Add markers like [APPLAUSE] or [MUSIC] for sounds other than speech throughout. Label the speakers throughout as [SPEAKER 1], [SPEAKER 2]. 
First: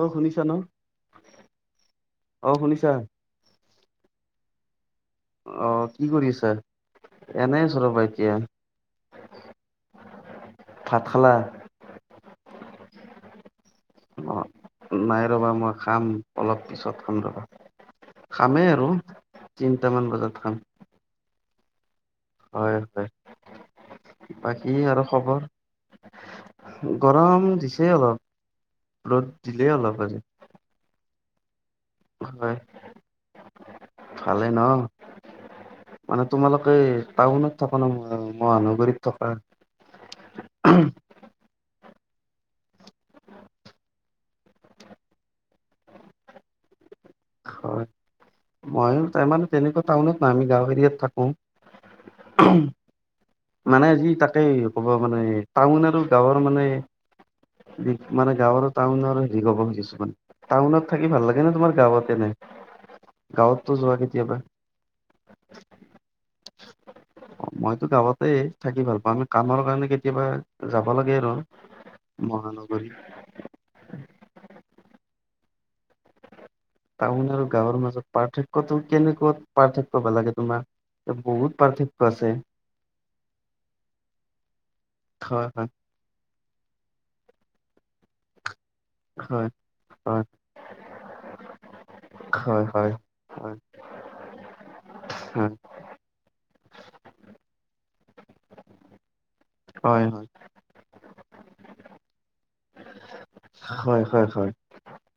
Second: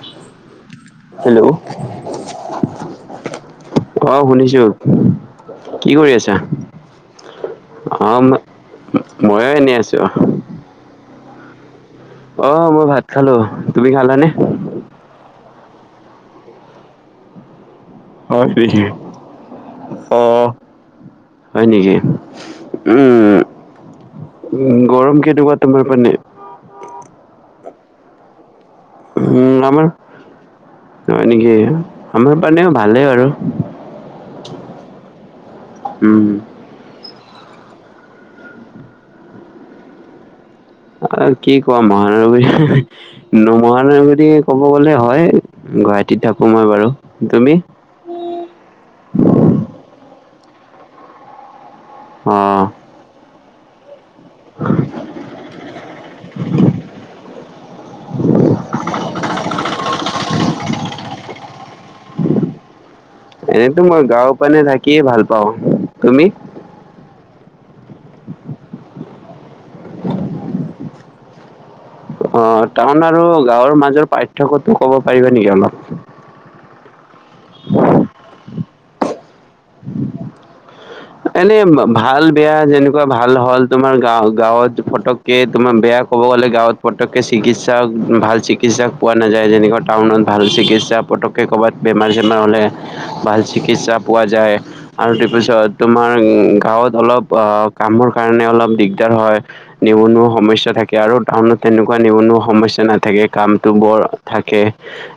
[SPEAKER 1] অ' শুনিছা ন'
[SPEAKER 2] হেল্ল'
[SPEAKER 1] অ' শুনিছা?
[SPEAKER 2] অ' শুনিছো, কি কৰি আছা।
[SPEAKER 1] এনে আছো ৰবা
[SPEAKER 2] অ
[SPEAKER 1] এতিয়া।
[SPEAKER 2] ময়ো এনেই আছো।
[SPEAKER 1] ভাত খালা।
[SPEAKER 2] অ' মই ভাত খালো। তুমি খালানে
[SPEAKER 1] অ' নাই ৰবা মই খাম, অলপ পিছত খাম ৰ'বা।
[SPEAKER 2] হয়
[SPEAKER 1] খামেই
[SPEAKER 2] নেকি
[SPEAKER 1] আৰু তিনিটামান
[SPEAKER 2] অ
[SPEAKER 1] বজাত খাম।
[SPEAKER 2] হয়, নেকি
[SPEAKER 1] হয় হয়
[SPEAKER 2] উম'।
[SPEAKER 1] বাকী আৰু
[SPEAKER 2] গৰম
[SPEAKER 1] খবৰ
[SPEAKER 2] কেনেকুৱা তোমাৰ পিনে
[SPEAKER 1] গৰম দিছে। অলপ ৰ'দ
[SPEAKER 2] উম
[SPEAKER 1] দিলেই
[SPEAKER 2] আমাৰ
[SPEAKER 1] অলপ আজি।
[SPEAKER 2] হয় নেকি, আমাৰ
[SPEAKER 1] হয়
[SPEAKER 2] পানে ভালেই বাৰু
[SPEAKER 1] ভালে ন মানে
[SPEAKER 2] উম
[SPEAKER 1] তোমালোকেই টাউনত থকা নে মহানগৰীত থকা।
[SPEAKER 2] আৰু কি কোৱা মহানগৰী ন মহানগৰী ক'ব গলে হয় গুৱাহাটীত থাকো মই বাৰু। তুমি
[SPEAKER 1] হয়, তাৰমানে তেনেকুৱা টাউনত নাই, আমি গাঁও এৰিয়াত থাকো।
[SPEAKER 2] অ
[SPEAKER 1] মানে আজি তাকে ক'ব মানে টাউন আৰু গাঁৱৰ মানে মানে গাঁৱৰ আৰু টাউন আৰু হেৰি ক'ব খুজিছো মানে টাউনত থাকি ভাল লাগে ন তোমাৰ গাঁৱতে থাকি? [INAUDIBLE]
[SPEAKER 2] এনেতো মই গাঁও পানে থাকিয়ে ভাল পাওঁ, তুমি?
[SPEAKER 1] মইতো গাঁৱতেই থাকি ভাল পাওঁ, আমি কামৰ কাৰণে কেতিয়াবা যাব লাগে আৰু
[SPEAKER 2] অ'
[SPEAKER 1] মহানগৰী
[SPEAKER 2] টাউন আৰু গাঁৱৰ মাজৰ পাৰ্থক্যটো ক'ব পাৰিবা নেকি অলপ।
[SPEAKER 1] টাউন আৰু গাঁৱৰ মাজত পাৰ্থক্যতো কেনেকুৱা পাৰ্থক্য লাগে তোমাক। অ'। [INAUDIBLE]
[SPEAKER 2] এনে ভাল, বেয়া যেনেকুৱা ভাল হ'ল তোমাৰ গাঁৱ গাঁৱত ফটকে
[SPEAKER 1] হয় হয়
[SPEAKER 2] তোমাৰ বেয়া খ গলে গাঁৱত পতকে চিকিৎসা ভাল চিকিৎসা চিকিৎসা পোৱা নাযায়, যেনেকা
[SPEAKER 1] হয়
[SPEAKER 2] টাউনত ভাল চিকিৎসা পটককৈ ক'ৰবাত বেমাৰ-চেমাৰ
[SPEAKER 1] হয়
[SPEAKER 2] হ'লে
[SPEAKER 1] হয়
[SPEAKER 2] ভাল
[SPEAKER 1] হয়
[SPEAKER 2] চিকিৎসা পোৱা যায়। আৰু
[SPEAKER 1] হয়
[SPEAKER 2] তাৰপিছত তোমাৰ গাঁৱত অলপ অ' কামৰ কাৰণে অলপ দিগদাৰ হয়।
[SPEAKER 1] হয় হয়
[SPEAKER 2] নিবনুৱা
[SPEAKER 1] হয়
[SPEAKER 2] সমস্যা থাকে আৰু টাউনত তেনেকুৱা নিবনুৱা সমস্যা নাথাকে। কামটো বৰ
[SPEAKER 1] হয় হয় হয়
[SPEAKER 2] থাকে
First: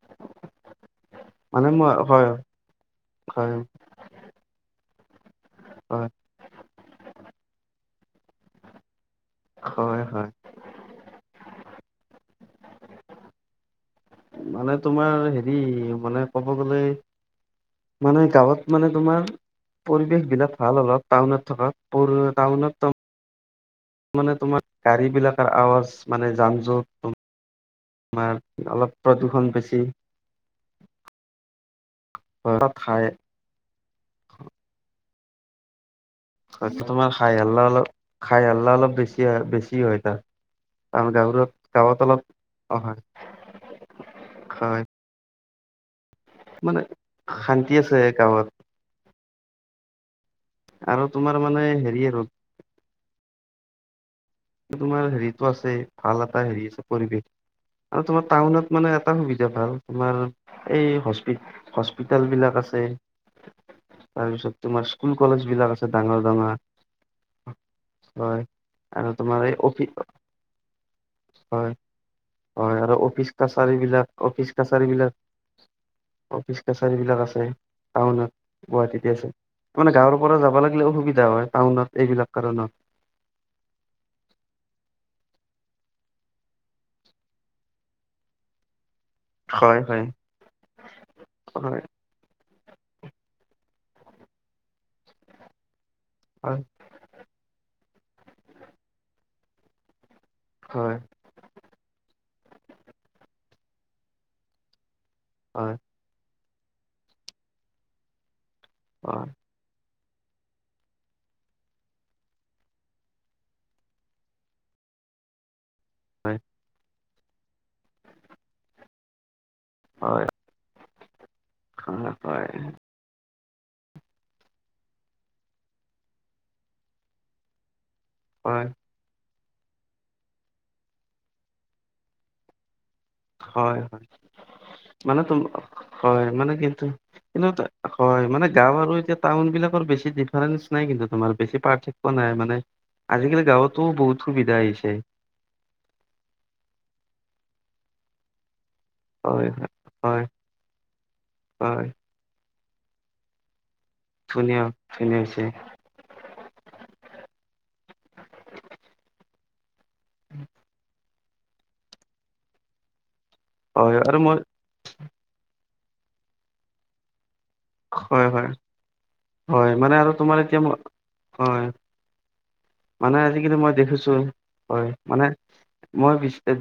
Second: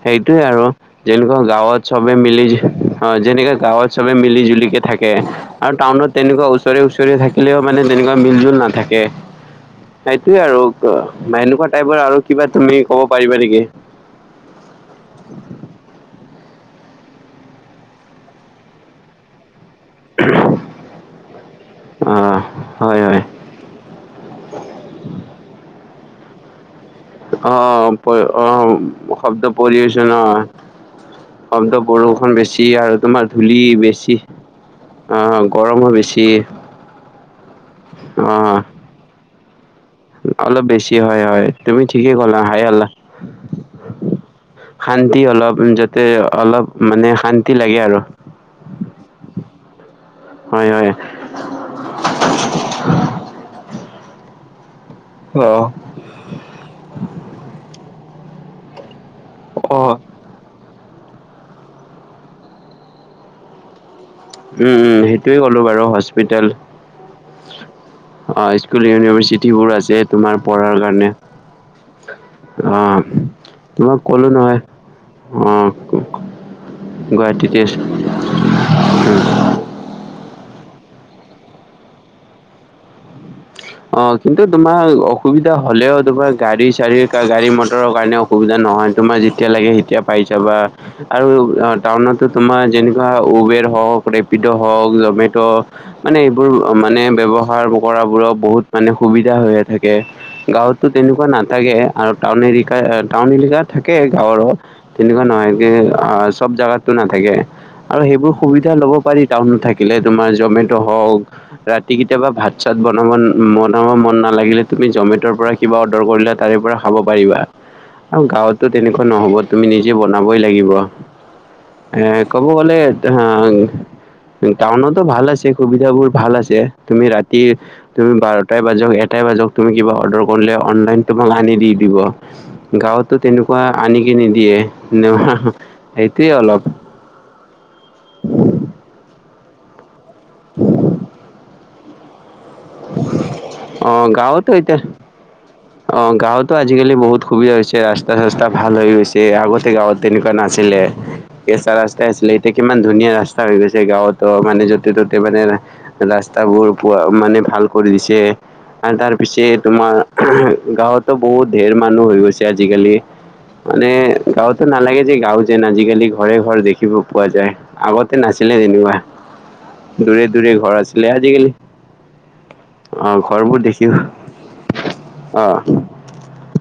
[SPEAKER 2] সেইটোৱে আৰু যেনেকুৱা
[SPEAKER 1] মানে
[SPEAKER 2] গাঁৱত
[SPEAKER 1] মই
[SPEAKER 2] চবে
[SPEAKER 1] হয়
[SPEAKER 2] মিলি অ' যেনেকাে
[SPEAKER 1] হয়
[SPEAKER 2] গাঁৱত চবে মিলি জুলিকে থাকে আৰু
[SPEAKER 1] হয়
[SPEAKER 2] টাউনত তেনেকুৱা ওচৰে-ওচৰি থাকিলেও মানে তেনেকুৱা মিল-জুল নাথাকে
[SPEAKER 1] হয় হয়
[SPEAKER 2] সেইটোৱে আৰু বা এনেকুৱা টাইপৰ আৰু কিবা তুমি ক'ব পাৰিবা নেকি?
[SPEAKER 1] মানে তোমাৰ হেৰি মানে ক মানে গাঁৱত মানে তোমাৰ পৰিবেশ বিলাক ভাল অলপ টাউনত থকা
[SPEAKER 2] অ
[SPEAKER 1] সৰু সৰু টাউনত।
[SPEAKER 2] হয় হয়
[SPEAKER 1] মানে তোমাৰ গাড়ী বিলাকৰ আৱাজ মানে যান জট।
[SPEAKER 2] অ অ অশুদ্ধ
[SPEAKER 1] প্ৰদূষণ বেছি
[SPEAKER 2] পলিউচন অশুদ্ধ। বৰষুণ বেছি আৰু
[SPEAKER 1] খাই
[SPEAKER 2] তোমাৰ ধূলি বেছি অ গৰমো বেছি।
[SPEAKER 1] তাৰ তোমাৰ হাই হাল্লা অলপ
[SPEAKER 2] অ
[SPEAKER 1] হাই হাল্লা অলপ বেছি হয় বেছি। হয় তাত
[SPEAKER 2] অলপ বেছি
[SPEAKER 1] কাৰণ
[SPEAKER 2] হয় হয়
[SPEAKER 1] গাঁৱত
[SPEAKER 2] তুমি
[SPEAKER 1] গাঁৱত
[SPEAKER 2] ঠিকেই
[SPEAKER 1] অলপ
[SPEAKER 2] কলা হাই
[SPEAKER 1] অ
[SPEAKER 2] আল্লাহ।
[SPEAKER 1] হয় হয়
[SPEAKER 2] শান্তি অলপ। অলপ মানে শান্তি লাগে
[SPEAKER 1] আছে
[SPEAKER 2] আৰু।
[SPEAKER 1] গাঁৱত
[SPEAKER 2] হয় হয়।
[SPEAKER 1] আৰু তোমাৰ মানে হেৰি আৰু। তোমাৰ হেৰিতটো
[SPEAKER 2] অ',
[SPEAKER 1] আছে ভাল এটা হেৰি আছে পৰিৱেশ আৰু তোমাৰ টাউনত মানে। সুবিধা ভাল
[SPEAKER 2] অ'।
[SPEAKER 1] তোমাৰ। এই হস্পি হস্পিতেল বিলাক আছে। তাৰপিছত
[SPEAKER 2] উম,
[SPEAKER 1] তোমাৰ
[SPEAKER 2] উম,
[SPEAKER 1] স্কুল
[SPEAKER 2] সেইটোয়ে
[SPEAKER 1] কলেজ
[SPEAKER 2] ক'লো
[SPEAKER 1] বিলাক
[SPEAKER 2] বাৰু
[SPEAKER 1] আছে ডাঙৰ
[SPEAKER 2] হস্পিতেল
[SPEAKER 1] ডাঙৰ। হয়।
[SPEAKER 2] অ স্কুল
[SPEAKER 1] আৰু তোমাৰ
[SPEAKER 2] ইউনিভাৰচিটি।
[SPEAKER 1] এই অফিচ
[SPEAKER 2] আছে তোমাৰ পঢ়াৰ কাৰণে।
[SPEAKER 1] হয় হয় আৰু
[SPEAKER 2] অ'।
[SPEAKER 1] অফিচ কাছাৰী
[SPEAKER 2] তোমাক
[SPEAKER 1] বিলাক
[SPEAKER 2] ক'লো
[SPEAKER 1] অফিচ
[SPEAKER 2] নহয়
[SPEAKER 1] কাছাৰী
[SPEAKER 2] অ',
[SPEAKER 1] বিলাক। অফিচ কাছাৰী বিলাক আছে
[SPEAKER 2] গুৱাহাটীতে
[SPEAKER 1] টাউনত গুৱাহাটীতে আছে। মানে গাঁৱৰ পৰা যাব লাগিলে অসুবিধা হয় টাউনত এইবিলাক কাৰণত।
[SPEAKER 2] অ কিন্তু তোমাৰ অসুবিধা হলেও তোমাৰ গাড়ী চাাৰ়ীৰ গাড়ী মটৰৰ কাৰণে অসুবিধা নহয়। তোমাৰ যেতিয়া লাগে
[SPEAKER 1] হয়
[SPEAKER 2] তেতিয়া
[SPEAKER 1] হয়
[SPEAKER 2] পাই চাবা আৰু অ
[SPEAKER 1] হয়
[SPEAKER 2] টাউনতো। তোমাৰ যেনেকুৱা উবেৰ হওক ৰেপিড' হওক জমেট'। মানে এইবোৰ
[SPEAKER 1] হয়
[SPEAKER 2] মানে ব্যৱ্হাৰ কৰাবোৰত বহুত মানে সুবিধা হৈয়ে থাকে। গাঁৱতো
[SPEAKER 1] হয়
[SPEAKER 2] তেনেকুৱা নাথাকে আৰু টাউন এৰিকা টাউন এৰিকা থাকে গাঁৱৰৰ তেনেকুৱা নহয় এক
[SPEAKER 1] হয়
[SPEAKER 2] অ চব জেগাতটো নাথাকে আৰু সেইবোৰ সুবিধা লব পাৰি
[SPEAKER 1] হয়
[SPEAKER 2] টাউনত থাকে। থাকিলে তোমাৰ জমেট' হওঁক ৰাতি কেতিয়াবা ভাত চাত বনাব। মন মন নালাগিলে তুমি জমেটৰ পৰা কিবা অৰ্ডাৰ কৰিলো তাৰে পৰা খাব। পাৰিবা আৰু গাঁৱতো তেনেকুৱা নহব তুমি নিজে
[SPEAKER 1] হয়
[SPEAKER 2] বনাবই লাগিব। এ
[SPEAKER 1] হয়
[SPEAKER 2] ক'ব
[SPEAKER 1] হয়
[SPEAKER 2] গ'লে অ। উ টাউনতো ভাল আছে সুবিধ বোৰ ভাল আছে তুমি ৰাতি। তুমি বাৰটাই
[SPEAKER 1] হয়
[SPEAKER 2] বাজাক এটাই বাজাক। তুমি কিবা অৰ্ডাৰ কৰিলে অনলাইন তোমাক আনি দি দিব গাঁৱত। তো তেনেকুৱা
[SPEAKER 1] হয়
[SPEAKER 2] আনিকে নিদিয়ে ন
[SPEAKER 1] মানে তুম হয়
[SPEAKER 2] সেইটোয়ে
[SPEAKER 1] মানে
[SPEAKER 2] অলপ।
[SPEAKER 1] কিন্তু কিন্তু হয় মানে গাঁও আৰু এতিয়া। টাউন বিলাকৰ বেছি ডিফাৰেন্ঞ্চ নাই কিন্তু তোমাৰ বেছি পাৰ্থক্য নাই মানে। আজিকালি গাঁৱতো
[SPEAKER 2] অঁ
[SPEAKER 1] বহুত
[SPEAKER 2] গাঁৱতো
[SPEAKER 1] সুবিধা
[SPEAKER 2] এতিয়া
[SPEAKER 1] আহিছে।
[SPEAKER 2] অ গাঁৱতো আজিকালি বহুত সুবিধা হৈছে ৰাস্তা। ৰাস্তা ভাল হৈ গৈছে
[SPEAKER 1] হয় হয়
[SPEAKER 2] আগতে গাঁৱত
[SPEAKER 1] হয়
[SPEAKER 2] তেনেকুৱা নাছিলে, কেঁচা
[SPEAKER 1] হয়,
[SPEAKER 2] ৰাস্তা আছিলে। এতিয়া কিমান ধুনীয়া ৰাস্তা হৈ গৈছে। যে গাঁৱতো
[SPEAKER 1] ধুনীয়া
[SPEAKER 2] মানে য'তে ত'তে
[SPEAKER 1] ধুনীয়া
[SPEAKER 2] মানে
[SPEAKER 1] হৈছে
[SPEAKER 2] ৰাস্তাবোৰ পোৱা মানে ভাল কৰি দিছে। আৰু তাৰ পিছে তোমাৰ গাঁৱতো বহুত ধঢেৰ মানুহ হৈ গৈছে আজিকালি। মানে
[SPEAKER 1] হয় আৰু মই
[SPEAKER 2] গাঁৱতো নালাগে যে গাঁও যেন আজিকালি ঘৰে ঘৰ দেখিব পোৱা যায়। আগতে
[SPEAKER 1] হয় হয়
[SPEAKER 2] নাছিলে যেনিবা
[SPEAKER 1] হয় মানে আৰু
[SPEAKER 2] দূৰে
[SPEAKER 1] তোমাৰ
[SPEAKER 2] দূৰে
[SPEAKER 1] এতিয়া মই
[SPEAKER 2] ঘৰ আছিলে আজিকালি।
[SPEAKER 1] হয়
[SPEAKER 2] অ
[SPEAKER 1] মানে আজিকালি
[SPEAKER 2] ঘৰবোৰ
[SPEAKER 1] মই
[SPEAKER 2] দেখিও
[SPEAKER 1] দেখিছো হয় মানে
[SPEAKER 2] অ
[SPEAKER 1] মই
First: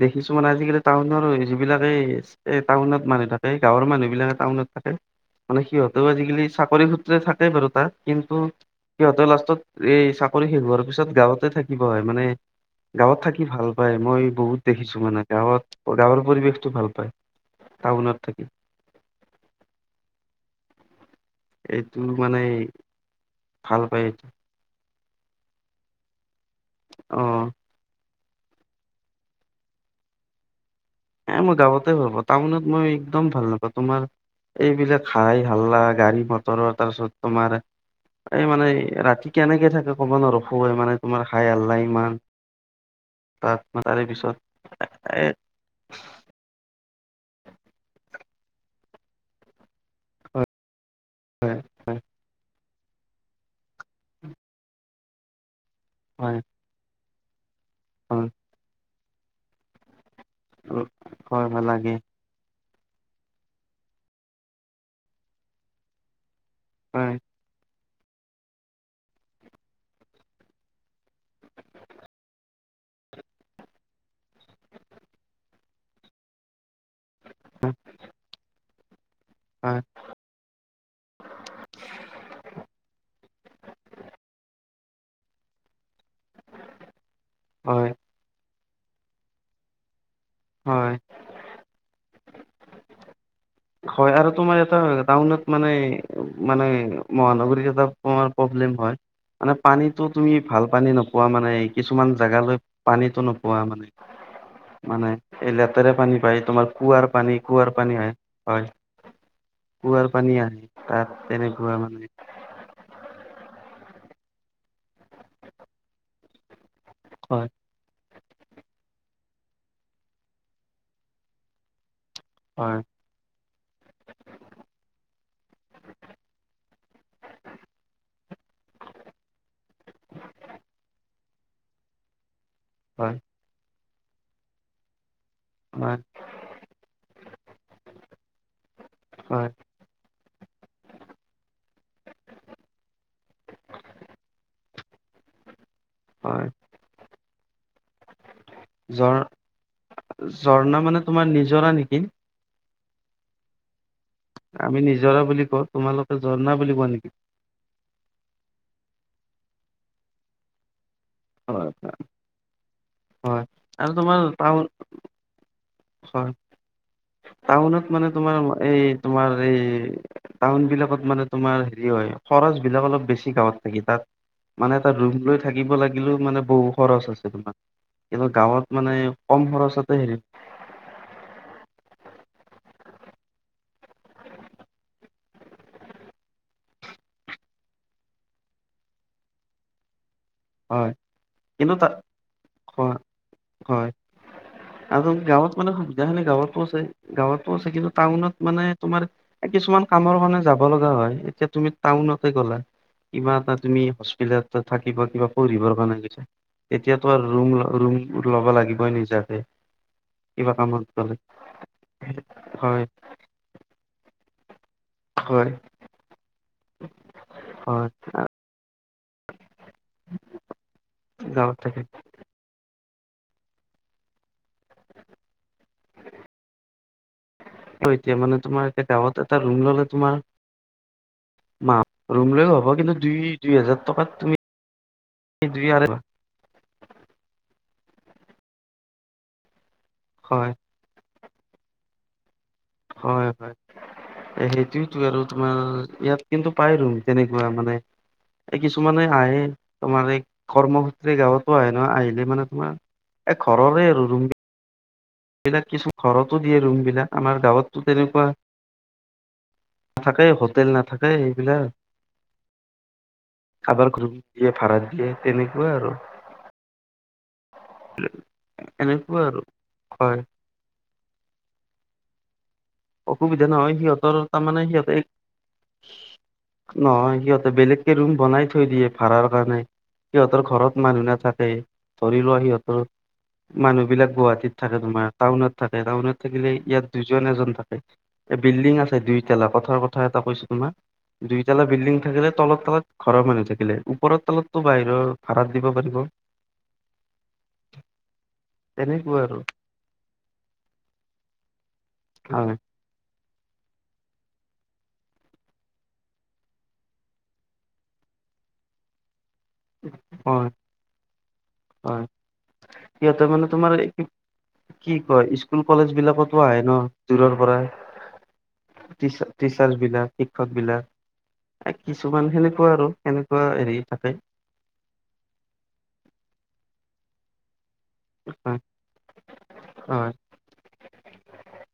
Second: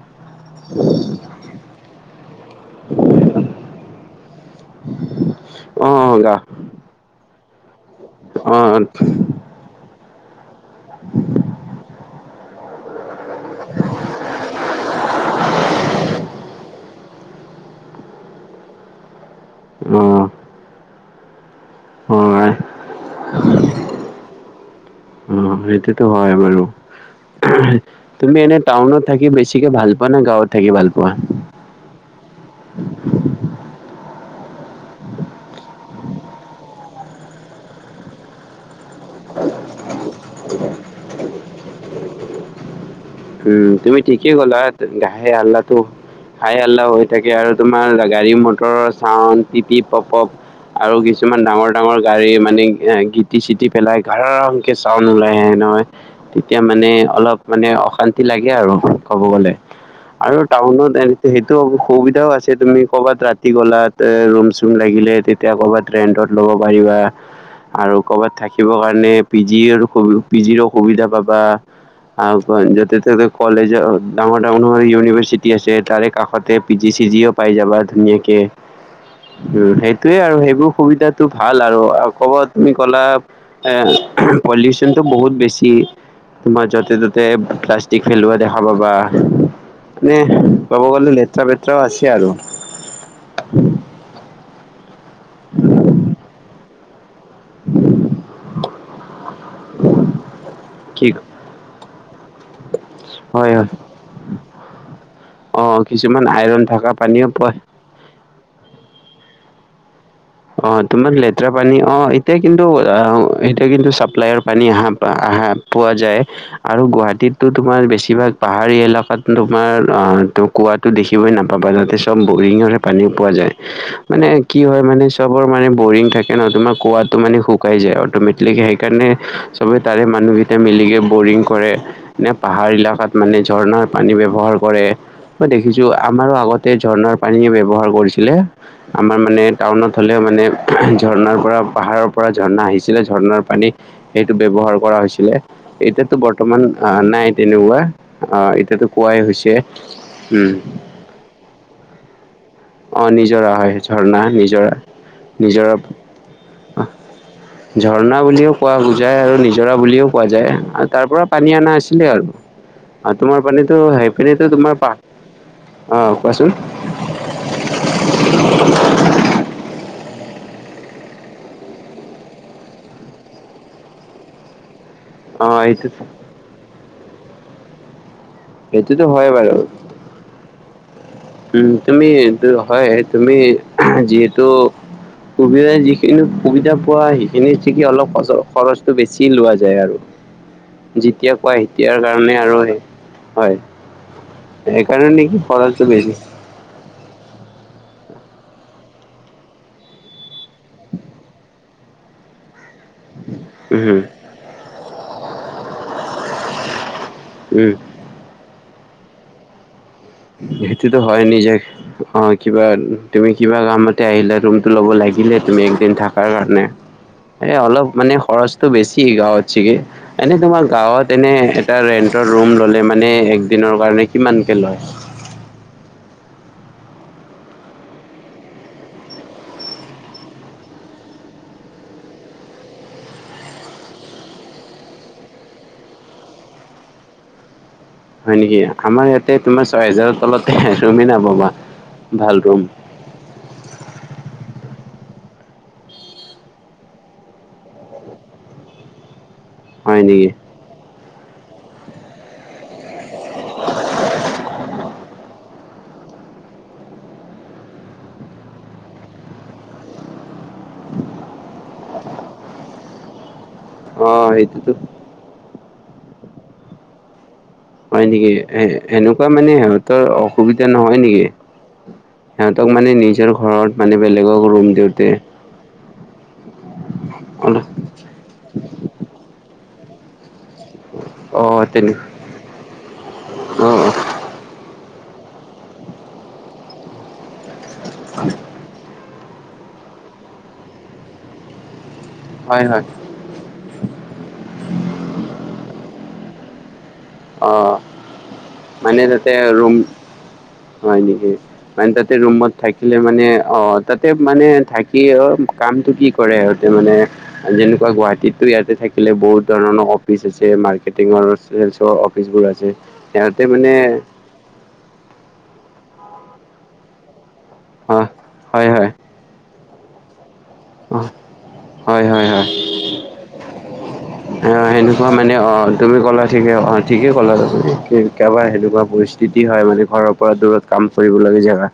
[SPEAKER 1] দেখিছো মানে আজিকালি টাউনৰ যিবিলাকে এ টাউনত মানুহ থাকে, গাঁৱৰ মানুহ বিলাকে টাউনত থাকে মানে
[SPEAKER 2] অ
[SPEAKER 1] সিহত
[SPEAKER 2] গা
[SPEAKER 1] আজিকালি চাকৰি সূত্ৰে থাকে বাৰু তাক কিন্তু
[SPEAKER 2] অ
[SPEAKER 1] সিহঁতৰ লাষ্টত এই চা ঘৰ পিছত গাঁৱতে থাকিব হয় মানে গাঁৱত থাকি ভাল পাই, মই বহুত দেখিছো মানে গাঁৱত গাঁৱৰ পৰিৱেশটো ভাল পায়। টাউনত থাকি।
[SPEAKER 2] অ।
[SPEAKER 1] এইটো মানে
[SPEAKER 2] হয়
[SPEAKER 1] ভাল পায় এইটো
[SPEAKER 2] অ সেইটোটো হয় বাৰু।
[SPEAKER 1] অ
[SPEAKER 2] তুমি এনে টাউনত থাকি বেছিকে ভাল পোৱা নে গাঁৱত থাকি ভাল পোৱা?
[SPEAKER 1] এ মই গাঁৱতে ভাল পাও। টাউনত মই একদম ভাল নাপাওঁ তোমাৰ এইবিলাক হাই হাল্লা, গাড়ী মটৰৰ তাৰপিছত তোমাৰ এই মানে ৰাতি কেনেকে থাকে কব নোৱাৰো, হয় মানে তোমাৰ খাই হাল্লাহ ইমান। তাত
[SPEAKER 2] উম তুমি
[SPEAKER 1] তাৰে
[SPEAKER 2] ঠিকেই
[SPEAKER 1] পিছত
[SPEAKER 2] গ'লা
[SPEAKER 1] এ
[SPEAKER 2] গাহে হাল্লাটো হাই হাল্লা হৈ থাকে আৰু তোমাৰ গাড়ী মটৰৰ ছাউণ্ড পিপ পিপ পপ পপ।
[SPEAKER 1] হয়
[SPEAKER 2] আৰু কিছুমান ডাঙৰ ডাঙৰ গাড়ী মানে গিটি চিটি পেলাই ঘাৰংকে ছাউণ্ড ওলাই আহে নহয়,
[SPEAKER 1] হয়
[SPEAKER 2] তেতিয়া মানে অলপ মানে অশান্তি
[SPEAKER 1] হয়
[SPEAKER 2] লাগে আৰু। ক'ব গ'লে আৰু টাউনত এ
[SPEAKER 1] হয়
[SPEAKER 2] সেইটো
[SPEAKER 1] ভাল লাগে
[SPEAKER 2] সুবিধাও আছে তুমি কবাত ৰাতি গলাত ৰুম চুম লাগিলে তেতিয়া কৰবাত ৰেণ্টত ল'ব পাৰিবা।
[SPEAKER 1] হয়,
[SPEAKER 2] আৰু কৰবাত থাকিব কাৰণে পি জিৰ পি জিৰো সুবিধা পাবা। আৰু যতে -ততে কলেজ ডাঙৰ ডাঙৰৰ ইউনিভাৰ্চিটি আছে, তাৰে কাষতে পি জি চি জিও পাই যাবা ধুনীয়াকে।
[SPEAKER 1] হয়,
[SPEAKER 2] উম সেইটোয়ে আৰু সেইবোৰ সুবিধাটো ভাল আৰু ক'ব তুমি কলা এ পলিউচনটো বহুত বেছি। তোমাৰ য'তে ত'তে প্লাচ
[SPEAKER 1] হয়,
[SPEAKER 2] দেখা পাবা। এনে কব
[SPEAKER 1] হয়,
[SPEAKER 2] গলে লেতেৰা- বেতেৰাও আছে আৰু।
[SPEAKER 1] হয় আৰু তোমাৰ এটা টাউনত মানে মানে মহানগৰীত এটা আমাৰ প্ৰব্লেম হয়। মানে পানীটো তুমি ভাল পানী
[SPEAKER 2] কি
[SPEAKER 1] নোপোৱা মানে কিছুমান জাগালৈ পানীটো
[SPEAKER 2] হয়
[SPEAKER 1] নোপোৱা
[SPEAKER 2] হয়
[SPEAKER 1] মানে। মানে এই
[SPEAKER 2] অ
[SPEAKER 1] লেতেৰা পানী
[SPEAKER 2] কিছুমান
[SPEAKER 1] পায়,
[SPEAKER 2] আইৰন
[SPEAKER 1] তোমাৰ
[SPEAKER 2] থকা
[SPEAKER 1] কুঁৱাৰ
[SPEAKER 2] পানীও
[SPEAKER 1] পানী
[SPEAKER 2] পোৱা
[SPEAKER 1] কুৱাৰ পানী হয়, হয় কুঁৱাৰ পানী আহে
[SPEAKER 2] অ
[SPEAKER 1] তাত
[SPEAKER 2] তোমাৰ লেতেৰা
[SPEAKER 1] তেনেকুৱা
[SPEAKER 2] পানী অ।
[SPEAKER 1] মানে
[SPEAKER 2] এতিয়া কিন্তু আহ এতিয়া কিন্তু ছাপ্লাইৰ পানী আহা আহা পোৱা যায় আৰু গুৱাহাটীততো
[SPEAKER 1] হয়,
[SPEAKER 2] তোমাৰ বেছিভাগ পাহাৰী এলেকাত তোমাৰ অ ত কুৱাটো দেখিবই নাপাবা যাতে- ম বৰিঙৰ
[SPEAKER 1] হয়,
[SPEAKER 2] পানীও পোৱা যায়। মানে কি হয় মানে চবৰ বৰিং থাকে ন। তোমাৰ কুৱাটো মানে শুকাই যায়, অটমেটিক। সেইকাৰণে চবে তাৰে মানুহ তা মিলিকৈ বৰিং কৰে। নে পাহাৰ এলেকাত
[SPEAKER 1] হয়,
[SPEAKER 2] মানে ঝৰণৰ পানী ব্যৱহাৰ কৰে। মই দেখিছো
[SPEAKER 1] হয়,
[SPEAKER 2] আমাৰো আগতে ঝৰ্ণাৰ পানীয়ে ব্যৱহাৰ কৰিছিলে। আমাৰ মানে
[SPEAKER 1] হয়,
[SPEAKER 2] টাউনত হ'লেও মানে ঝৰ্ণাৰ পৰা পাহাৰৰ পৰা ঝৰ্ণা আহিছিলে, ঝৰ্ণাৰ পানী সেইটো ব্যৱহাৰ কৰা হৈছিলে। এতিয়াতো
[SPEAKER 1] হয়,
[SPEAKER 2] বৰ্তমান আহ নাই তেনেকুৱা। আহ এতিয়াতো
[SPEAKER 1] ঝৰ
[SPEAKER 2] কুৱাই হৈছে উম।
[SPEAKER 1] ঝৰ্ণা মানে তোমাৰ নিজৰা নেকি?
[SPEAKER 2] আহ নিজৰা হয়, ঝৰ্ণা নিজৰা
[SPEAKER 1] আমি বুলি কওঁ
[SPEAKER 2] নিজৰা
[SPEAKER 1] তোমালোকে ঝৰ্ণা বুলি
[SPEAKER 2] আহ।
[SPEAKER 1] কোৱা নেকি?
[SPEAKER 2] ঝৰ্ণা বুলিও কোৱা বুজায় আৰু নিজৰা বুলিও কোৱা যায়। তাৰ পৰা পানী
[SPEAKER 1] হয়,
[SPEAKER 2] অনা আছিলে আৰু। তোমাৰ
[SPEAKER 1] হয়
[SPEAKER 2] পানীটো
[SPEAKER 1] আৰু তোমাৰ
[SPEAKER 2] সেইপিনো
[SPEAKER 1] টাউন
[SPEAKER 2] তোমাৰ পাহ আহ
[SPEAKER 1] হয়
[SPEAKER 2] কোৱাচোন।
[SPEAKER 1] টাউনত মানে তোমাৰ এই তোমাৰ এই টাউন বিলাকত মানে তোমাৰ হেৰি হয়। খৰচবিলাক অলপ বেছি, গাঁৱত থাকি তাত মানে তটা ৰুম লৈ
[SPEAKER 2] অঁ
[SPEAKER 1] থাকিব
[SPEAKER 2] এইটো
[SPEAKER 1] লাগিলেও মানে বহু খৰচ আছে তোমাৰ। কিন্তু গাঁৱত মানে
[SPEAKER 2] সেইটোতো হয়
[SPEAKER 1] কম
[SPEAKER 2] বাৰু
[SPEAKER 1] খৰচতে হেৰি।
[SPEAKER 2] উম তুমি হয়। তুমি যিহেতু সুবিধা যিখিনি সুবিধা পোৱা সেইখিনি থিকে, অলপ খৰচটো বেছি লোৱা যায় আৰু।
[SPEAKER 1] হয়
[SPEAKER 2] যেতিয়া কোৱা
[SPEAKER 1] কিন্তু তাত
[SPEAKER 2] তেতিয়াৰ কাৰণে আৰু
[SPEAKER 1] হয়
[SPEAKER 2] হয়।
[SPEAKER 1] আৰু
[SPEAKER 2] এইকাৰণে নেকি
[SPEAKER 1] গাঁৱত মানে
[SPEAKER 2] খৰচটো বেছি।
[SPEAKER 1] সুবিধাখিনি গাঁৱতো গাঁৱতো আছে। কিন্তু টাউনত মানে তোমাৰ কিছুমান কামৰ কাৰণে যাব লগা হয়। এতিয়া টাউনতে গলা, কিবা এটা তুমি
[SPEAKER 2] উম
[SPEAKER 1] হস্পিতাল ত থাকিব দিয়া দৰকাৰ গৈ তেতিয়াতো আৰু ৰুম
[SPEAKER 2] উম
[SPEAKER 1] ৰুম ল'ব লাগিবই নিজাকে। কিবা কামত
[SPEAKER 2] সেইটোতো
[SPEAKER 1] গ'লে
[SPEAKER 2] হয়। নিজে অ কিবা
[SPEAKER 1] হয়
[SPEAKER 2] তুমি কিবা কামতে আহিলা, ৰুমটো ল'ব লাগিলে
[SPEAKER 1] হয়
[SPEAKER 2] তুমি একদিন থকাৰ কাৰণে। এ অলপ
[SPEAKER 1] হয়
[SPEAKER 2] মানে খৰচটো বেছি গাঁৱত, এনে তোমাৰ গাঁৱত এনে
[SPEAKER 1] গাঁৱত
[SPEAKER 2] এটা
[SPEAKER 1] থাকে
[SPEAKER 2] ৰেন্টৰৰুম ললে মানে এক দিনৰ কাৰণে কিমানকে লয়?
[SPEAKER 1] [UNINTELLIGIBLE] ত, এতিয়া মানে তোমাৰে গাঁৱত এটা ৰুম ললে তোমাৰ মা ৰুম লৈও হ'ব। কিন্তু, দুই দুই হোজাৰ টকাত তুমি জ আ
[SPEAKER 2] হয় নেকি? আমাৰ ইয়াতে তোমাৰ ছয় হেজাৰৰ
[SPEAKER 1] হয়
[SPEAKER 2] তলতে ৰুমেই নাপাবা, ভাল ৰুম।
[SPEAKER 1] হয়, হয়। সেইটোযেতো আৰু তোমাৰ ইয়াত কিন্তু পাই ৰম তেনেকুৱা মানে। এই কিছুমানে হাঁহে,
[SPEAKER 2] হয়
[SPEAKER 1] তোমাৰ এই
[SPEAKER 2] নেকি
[SPEAKER 1] কৰ্মক্ষেত্ৰে গাঁৱতো আহে নহয়, আহিলে মানে তোমাৰ এ, ঘৰৰে আৰু ৰুম বিলাক কিছু ঘৰতো দিয়ে ৰুম বিলাক আমাৰ গাঁৱতো তেনেকুৱা নাথাকে, হোটেল নাথাকে এইবিলাক। কাৰোবাৰ
[SPEAKER 2] অ
[SPEAKER 1] ঘৰত দিয়ে
[SPEAKER 2] সেইটোতো
[SPEAKER 1] ভাড়া দিয়ে তেনেকুৱা আৰু।
[SPEAKER 2] হয় নেকি? এ, এনেকুৱা মানে সিহঁতৰ
[SPEAKER 1] হয়
[SPEAKER 2] অসুবিধা নহয় নেকি? সিহঁত মানে নিজৰ
[SPEAKER 1] অসুবিধা নহয়
[SPEAKER 2] ঘৰত মানে
[SPEAKER 1] সিহঁতৰ
[SPEAKER 2] বেলেগক
[SPEAKER 1] তাৰমানে
[SPEAKER 2] ৰুম
[SPEAKER 1] সিহঁতে এক
[SPEAKER 2] দিওঁতে।
[SPEAKER 1] নহয় সিহঁতে
[SPEAKER 2] অলপ
[SPEAKER 1] বেলেগকে ৰুম বনাই থৈ দিয়ে। ভাড়াৰ কাৰণে সিহঁতে। সিহঁতৰ ঘৰত মানুহ
[SPEAKER 2] অ
[SPEAKER 1] নাথাকে,
[SPEAKER 2] তেনে
[SPEAKER 1] ধৰি লোৱা সিহঁতৰ
[SPEAKER 2] অ
[SPEAKER 1] মানুহ বিলাক গুৱাহাটীত থাকে তোমাৰ। টাউনত থাকে, টাউনত থাকিলে ইয়াত দুজন এজন থাকে। এ বিল্ডিং আছে দুই দুইালা কথাৰ কথা এটা কৈছো তোম দুইতালা বিল্ডিং। থাকিলে,
[SPEAKER 2] হয়
[SPEAKER 1] তলত
[SPEAKER 2] হয়
[SPEAKER 1] তলত ঘৰৰ মানুহ থাকিলে, ওপৰ তলতো বাহিৰৰ ভাৰাত দিব পাৰিব।
[SPEAKER 2] অঁ। মানে
[SPEAKER 1] তেনেকুৱা
[SPEAKER 2] তাতে
[SPEAKER 1] আৰু
[SPEAKER 2] ৰুম হয় নেকি? মানে তাতে ৰুমত
[SPEAKER 1] হয়
[SPEAKER 2] থাক থাকিলে মানে অ' তাতে মানে থাকি অ কামটো কি কৰে সহতে মানে, যেনে গুৱাহাটীতো ইয়াতে থাকিলে বহুত ধৰণৰ অফিচ আছে
[SPEAKER 1] হয়
[SPEAKER 2] মাৰ্কেটিঙৰ
[SPEAKER 1] হয়
[SPEAKER 2] অফিচবোৰ আছে
[SPEAKER 1] সিহঁতে
[SPEAKER 2] সিহতে
[SPEAKER 1] তোমাৰ
[SPEAKER 2] মানে-
[SPEAKER 1] কি কি কয় স্কুল কলেজ বিলাকতো আহে ন দূৰৰ পৰা
[SPEAKER 2] অ হয় হয়
[SPEAKER 1] টিচাৰ্চ বিলাক।
[SPEAKER 2] অ
[SPEAKER 1] বিলাক।
[SPEAKER 2] হয় হয়
[SPEAKER 1] কিছুমান
[SPEAKER 2] হয়
[SPEAKER 1] সেনেকুৱা আৰু সেনেকুৱা হেৰি থাকে।
[SPEAKER 2] এনেকুৱা মানে অঁ, তুমি ক'লা ঠিকে অঁ ঠিকেই ক'লা তুমি। কেতিয়াবা
[SPEAKER 1] হয়
[SPEAKER 2] সেনেকুৱা পৰিস্থিতি হয়, মানে ঘৰৰ পৰা দূৰত কাম কৰিব লাগে জেগা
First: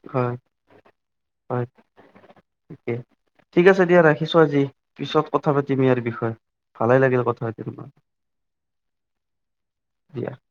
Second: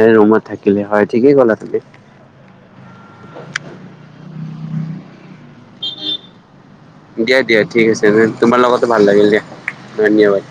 [SPEAKER 2] এ
[SPEAKER 1] হয়
[SPEAKER 2] ৰুমত থাকিলে হয়, ঠিকেই কলা
[SPEAKER 1] হয়
[SPEAKER 2] তুমি।
[SPEAKER 1] ঠিক আছে দিয়া, ৰাখিছো আজি। পিছত কথা পাতিম ইয়াৰ বিষয়ে। ভালে লাগিল
[SPEAKER 2] দিয়া
[SPEAKER 1] কথা
[SPEAKER 2] দিয়া
[SPEAKER 1] পাতি
[SPEAKER 2] ঠিক
[SPEAKER 1] তোমাৰ
[SPEAKER 2] আছে, তোমাৰ লগতো ভাল লাগিল দিয়া,
[SPEAKER 1] দিয়া
[SPEAKER 2] ধন্যবাদ।